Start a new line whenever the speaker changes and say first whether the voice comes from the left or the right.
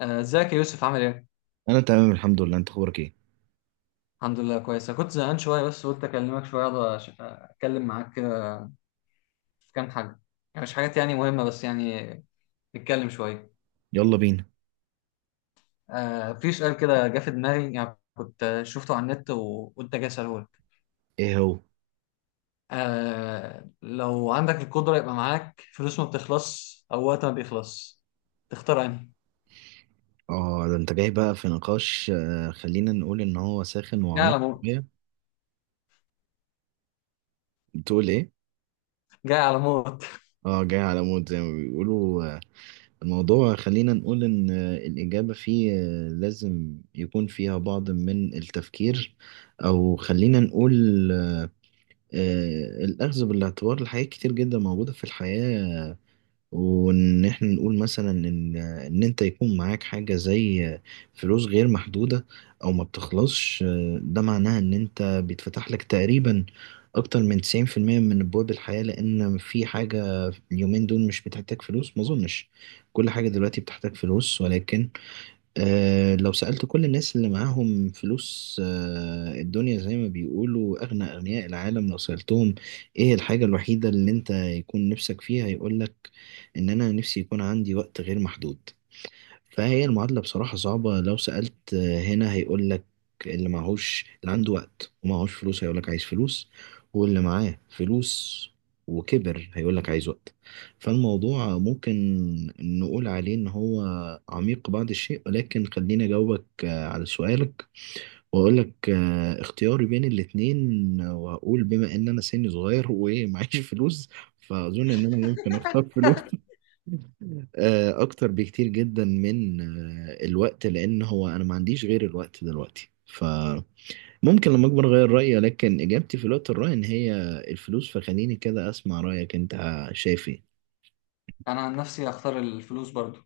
left: آه، ازيك يا يوسف، عامل ايه؟
right: انا تمام الحمد لله. انت اخبارك ايه؟
left: الحمد لله كويس. أنا كنت زهقان شوية بس قلت أكلمك شوية أقعد أتكلم معاك كده في كام حاجة. يعني مش حاجات يعني مهمة، بس يعني نتكلم شوية.
right: يلا بينا.
left: آه، في سؤال كده جه في دماغي، يعني كنت شفته على النت وقلت أجي أسأله لك.
right: ايه هو؟
left: آه، لو عندك القدرة يبقى معاك فلوس ما بتخلص أو وقت ما بيخلص، تختار أنهي؟
right: اه ده انت جاي بقى في نقاش. خلينا نقول ان هو ساخن
left: جاي
right: وعميق
left: على موت.
right: شويه. بتقول ايه؟
left: جاي على موت.
right: اه جاي على مود زي ما بيقولوا. الموضوع خلينا نقول ان الاجابه فيه لازم يكون فيها بعض من التفكير، او خلينا نقول الاخذ بالاعتبار لحاجات كتير جدا موجوده في الحياه. وان احنا نقول مثلا ان انت يكون معاك حاجة زي فلوس غير محدودة او ما بتخلصش، ده معناها ان انت بيتفتح لك تقريبا اكتر من 90% من ابواب الحياة، لان في حاجة اليومين دول مش بتحتاج فلوس، ما اظنش كل حاجة دلوقتي بتحتاج فلوس، ولكن لو سألت كل الناس اللي معاهم فلوس، الدنيا زي ما بيقولوا أغنى أغنياء العالم، لو سألتهم إيه الحاجة الوحيدة اللي أنت يكون نفسك فيها، يقولك إن أنا نفسي يكون عندي وقت غير محدود. فهي المعادلة بصراحة صعبة. لو سألت هنا هيقول لك، اللي معهوش، اللي عنده وقت ومعهوش فلوس هيقول لك عايز فلوس، واللي معاه فلوس وكبر هيقول لك عايز وقت. فالموضوع ممكن نقول عليه إن هو عميق بعض الشيء، ولكن خليني أجاوبك على سؤالك وأقول لك اختياري بين الاتنين. وهقول بما إن أنا سني صغير ومعيش فلوس، فأظن إن أنا ممكن أختار فلوس اكتر بكتير جدا من الوقت، لان هو انا ما عنديش غير الوقت دلوقتي، فممكن لما اكبر اغير رايي، لكن اجابتي في الوقت الراهن هي الفلوس. فخليني كده اسمع رايك انت، شايف ايه؟
left: أنا عن نفسي هختار الفلوس برضو،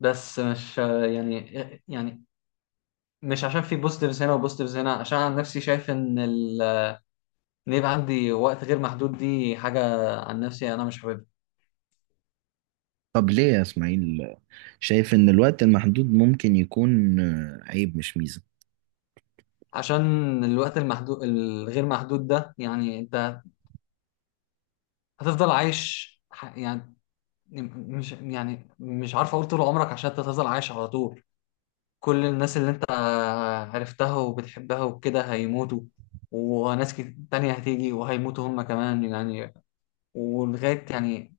left: بس مش يعني مش عشان في بوزيتيفز هنا وبوزيتيفز هنا. عشان عن نفسي شايف ان ان يبقى عندي وقت غير محدود دي حاجه عن نفسي انا مش حاببها.
right: طب ليه يا اسماعيل شايف ان الوقت المحدود ممكن يكون عيب مش ميزة؟
left: عشان الوقت المحدود الغير محدود ده، يعني انت هتفضل عايش يعني مش، يعني مش عارف اقول طول عمرك، عشان انت هتفضل عايش على طول. كل الناس اللي انت عرفتها وبتحبها وكده هيموتوا، وناس تانية هتيجي وهيموتوا هم كمان، يعني ولغاية يعني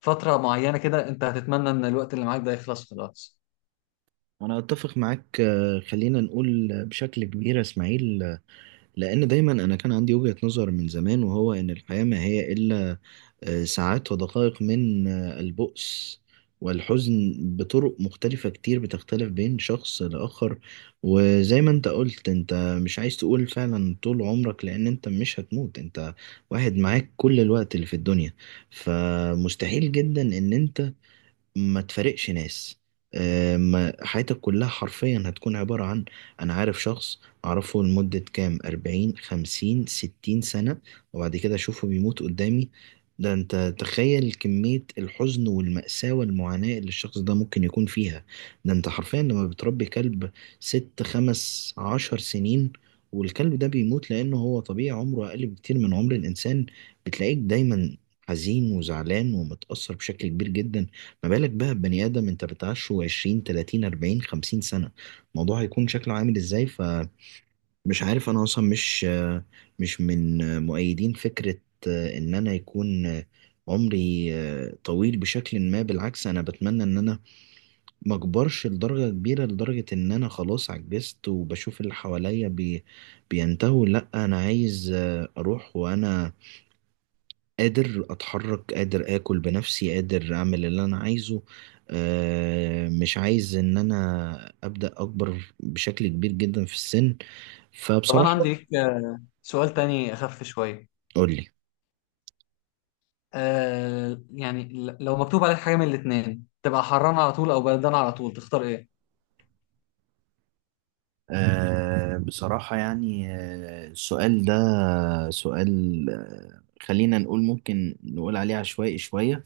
left: فترة معينة كده أنت هتتمنى إن الوقت اللي معاك ده يخلص خلاص.
right: انا اتفق معاك خلينا نقول بشكل كبير يا اسماعيل، لان دايما انا كان عندي وجهة نظر من زمان، وهو ان الحياة ما هي الا ساعات ودقائق من البؤس والحزن بطرق مختلفة كتير بتختلف بين شخص لآخر. وزي ما انت قلت، انت مش عايز تقول فعلا طول عمرك، لأن انت مش هتموت، انت واحد معاك كل الوقت اللي في الدنيا، فمستحيل جدا ان انت ما تفارقش ناس. ما حياتك كلها حرفيا هتكون عبارة عن، أنا عارف شخص أعرفه لمدة كام 40 50 60 سنة وبعد كده أشوفه بيموت قدامي. ده أنت تخيل كمية الحزن والمأساة والمعاناة اللي الشخص ده ممكن يكون فيها. ده أنت حرفيا لما بتربي كلب ست 15 سنين والكلب ده بيموت لأنه هو طبيعي عمره أقل بكتير من عمر الإنسان، بتلاقيك دايما حزين وزعلان ومتأثر بشكل كبير جدا. ما بالك بقى ببني آدم أنت بتعشه 20 30 40 50 سنة، الموضوع هيكون شكله عامل إزاي؟ فمش عارف، أنا أصلا مش من مؤيدين فكرة إن أنا يكون عمري طويل بشكل ما. بالعكس، أنا بتمنى إن أنا ما أكبرش لدرجة كبيرة، لدرجة إن أنا خلاص عجزت وبشوف اللي حواليا بي بينتهوا. لأ، أنا عايز أروح وأنا قادر اتحرك، قادر اكل بنفسي، قادر اعمل اللي انا عايزه. مش عايز ان انا ابدا اكبر بشكل كبير جدا في السن.
left: طب أنا
right: فبصراحة
left: عندي ليك سؤال تاني أخف شوية.
right: قولي.
left: آه يعني لو مكتوب عليك حاجة من الاتنين، تبقى حران على طول أو بردان على طول، تختار إيه؟
right: بصراحة يعني السؤال ده سؤال خلينا نقول ممكن نقول عليه عشوائي شوية،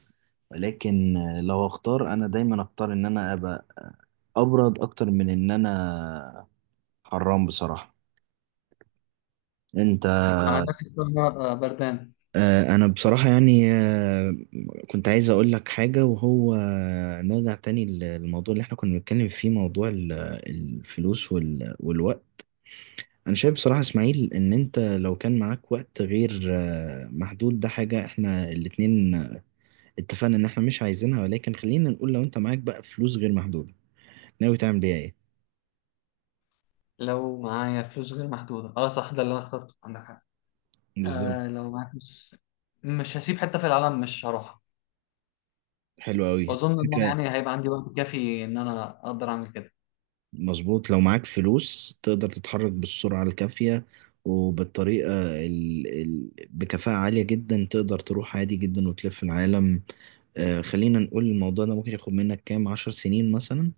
right: ولكن لو اختار انا دايما اختار ان انا ابقى ابرد اكتر من ان انا حرام بصراحة. انت؟
left: أنا عن نفسي أختار إن أنا أبقى بردان.
right: انا بصراحة يعني كنت عايز اقول لك حاجة، وهو نرجع تاني للموضوع اللي احنا كنا بنتكلم فيه، موضوع الفلوس والوقت. انا شايف بصراحة اسماعيل ان انت لو كان معاك وقت غير محدود، ده حاجة احنا الاتنين اتفقنا ان احنا مش عايزينها، ولكن خلينا نقول لو انت معاك بقى فلوس غير محدودة، ناوي تعمل بيها ايه؟
left: لو معايا فلوس غير محدودة، أه صح، ده اللي أنا اخترته، عندك حق.
right: بالظبط.
left: آه، لو معايا فلوس مش هسيب حتة في العالم مش هروحها.
right: حلو قوي.
left: وأظن إن أنا يعني هيبقى عندي وقت كافي إن أنا أقدر أعمل كده.
right: مظبوط، لو معاك فلوس تقدر تتحرك بالسرعة الكافية وبالطريقة بكفاءة عالية جدا، تقدر تروح عادي جدا وتلف العالم. خلينا نقول الموضوع ده ممكن ياخد منك كام 10 سنين مثلا،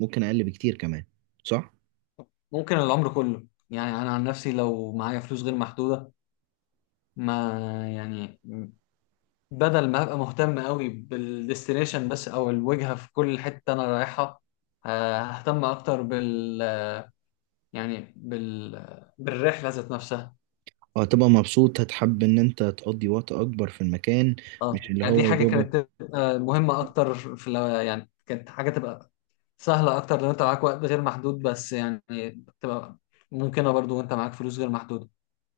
right: ممكن أقل بكتير كمان، صح؟
left: ممكن العمر كله. يعني انا عن نفسي لو معايا فلوس غير محدوده، ما يعني بدل ما ابقى مهتم قوي بالديستنيشن بس او الوجهه في كل حته انا رايحها، ههتم اكتر يعني بالرحله ذات نفسها.
right: وهتبقى مبسوط، هتحب إن أنت تقضي وقت أكبر في المكان.
left: اه
right: مش اللي
left: يعني دي
right: هو يا
left: حاجه
right: دوبك.
left: كانت تبقى مهمه اكتر في يعني كانت حاجه تبقى سهله اكتر لو انت معاك وقت غير محدود، بس يعني تبقى ممكنه برضو وانت معاك فلوس غير محدوده.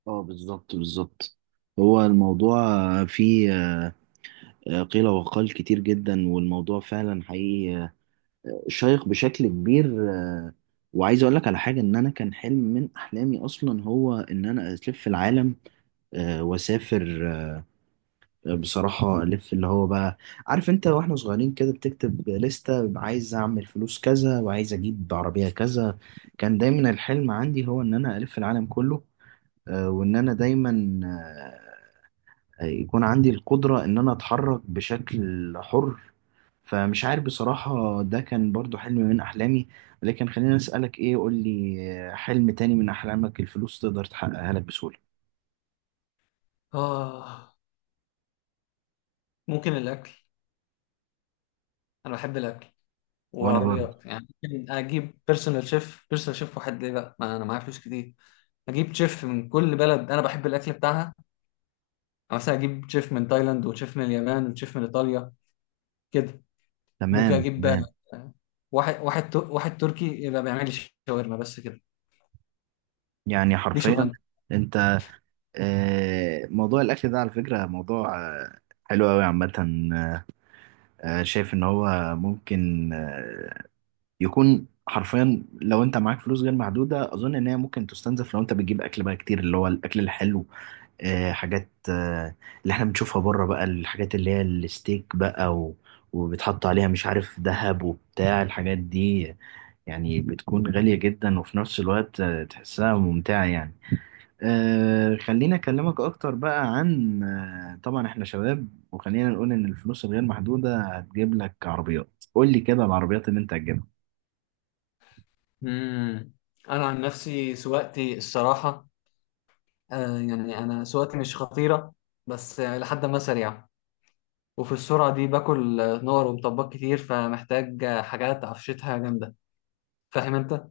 right: اه بالظبط بالظبط. هو الموضوع فيه قيل وقال كتير جدا، والموضوع فعلا حقيقي شيق بشكل كبير. وعايز اقول لك على حاجه، ان انا كان حلم من احلامي اصلا هو ان انا الف العالم واسافر. بصراحه الف اللي هو بقى، عارف انت واحنا صغيرين كده بتكتب لستة عايز اعمل فلوس كذا وعايز اجيب عربيه كذا، كان دايما الحلم عندي هو ان انا الف العالم كله. وان انا دايما يكون عندي القدرة إن أنا أتحرك بشكل حر. فمش عارف بصراحة، ده كان برضو حلم من أحلامي. لكن خلينا أسألك إيه، قول لي حلم تاني من أحلامك الفلوس تقدر تحققها لك بسهولة.
left: اه، ممكن الاكل. انا بحب الاكل
right: وأنا برضو.
left: والعربيات، يعني ممكن اجيب بيرسونال شيف واحد ليه بقى؟ ما انا معايا فلوس كتير. اجيب شيف من كل بلد انا بحب الاكل بتاعها، يعني مثلا اجيب شيف من تايلاند وشيف من اليابان وشيف من ايطاليا كده. ممكن
right: تمام
left: اجيب
right: تمام.
left: واحد تركي يبقى بيعمل لي شاورما بس كده.
right: يعني
left: دي
right: حرفيا
left: شغلانتي.
right: أنت. موضوع الأكل ده على فكرة موضوع حلو أوي عامة. شايف إن هو ممكن يكون حرفيا لو انت معاك فلوس غير محدوده، اظن ان هي ممكن تستنزف لو انت بتجيب اكل بقى كتير، اللي هو الاكل الحلو. حاجات اللي احنا بنشوفها بره بقى، الحاجات اللي هي الستيك بقى وبتحط عليها مش عارف ذهب وبتاع الحاجات دي، يعني بتكون غالية جدا وفي نفس الوقت تحسها ممتعة يعني. أه خليني أكلمك أكتر بقى عن طبعا احنا شباب وخلينا نقول إن الفلوس الغير محدودة هتجيب لك عربيات، قول لي كده العربيات اللي أنت هتجيبها.
left: امم انا عن نفسي سواقتي الصراحه. آه يعني انا سواقتي مش خطيره، بس لحد ما سريعه. وفي السرعه دي باكل نار ومطبات كتير، فمحتاج حاجات عفشتها جامده. فاهم انت؟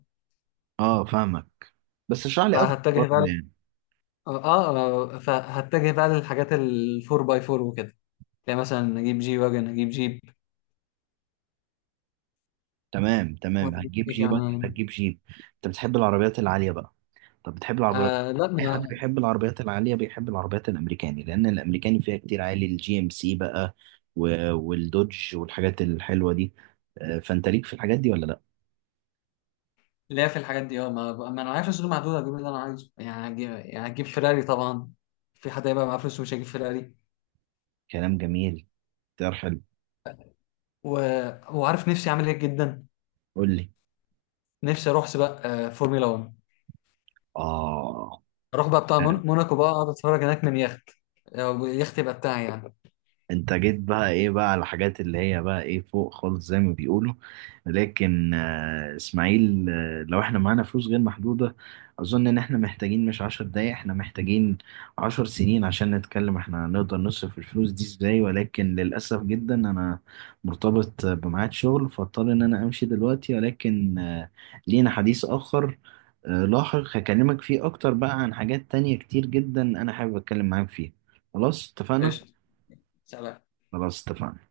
right: اه فاهمك، بس اشرح لي أكتر
left: فهتجه بقى
right: برضه
left: ل-
right: يعني.
left: اه آه، فهتجه بقى للحاجات الفور باي فور وكده. تلاقي مثلا اجيب جي واجن، اجيب جيب.
right: تمام تمام،
left: واجيب
right: هتجيب
left: ايه
right: جيب ولا
left: كمان؟
right: هتجيب جيب؟ أنت بتحب العربيات العالية بقى؟ طب بتحب العربيات؟
left: آه لا،
right: اي حد
left: ما،
right: بيحب العربيات العاليه بيحب العربيات الامريكاني، لان الامريكاني فيها كتير عالي، الجي ام سي بقى والدوج والحاجات الحلوه دي. فانت ليك في الحاجات دي ولا لا؟
left: لا، في الحاجات دي اه. ما انا معايا فلوس غير محدوده، اجيب اللي انا عايزه. يعني هجيب، يعني هجيب فيراري طبعا. في حد هيبقى معاه فلوس ومش هيجيب فيراري؟
right: كلام جميل. اختيار حلو.
left: و... وعارف نفسي اعمل ايه جدا.
right: قول لي.
left: نفسي اروح سباق فورمولا 1.
right: اه
left: اروح بقى بتاع موناكو، بقى اقعد اتفرج هناك من يخت. يخت يبقى بتاعي يعني.
right: انت جيت بقى ايه بقى على الحاجات اللي هي بقى ايه فوق خالص زي ما بيقولوا. لكن اسماعيل، لو احنا معانا فلوس غير محدودة، اظن ان احنا محتاجين مش 10 دقايق، احنا محتاجين 10 سنين عشان نتكلم احنا هنقدر نصرف الفلوس دي ازاي. ولكن للأسف جدا انا مرتبط بميعاد شغل، فاضطر ان انا امشي دلوقتي. ولكن لينا حديث اخر لاحق هكلمك فيه اكتر بقى عن حاجات تانية كتير جدا انا حابب اتكلم معاك فيها. خلاص اتفقنا؟
left: قشطه. سلام.
right: خلاص اتفقنا.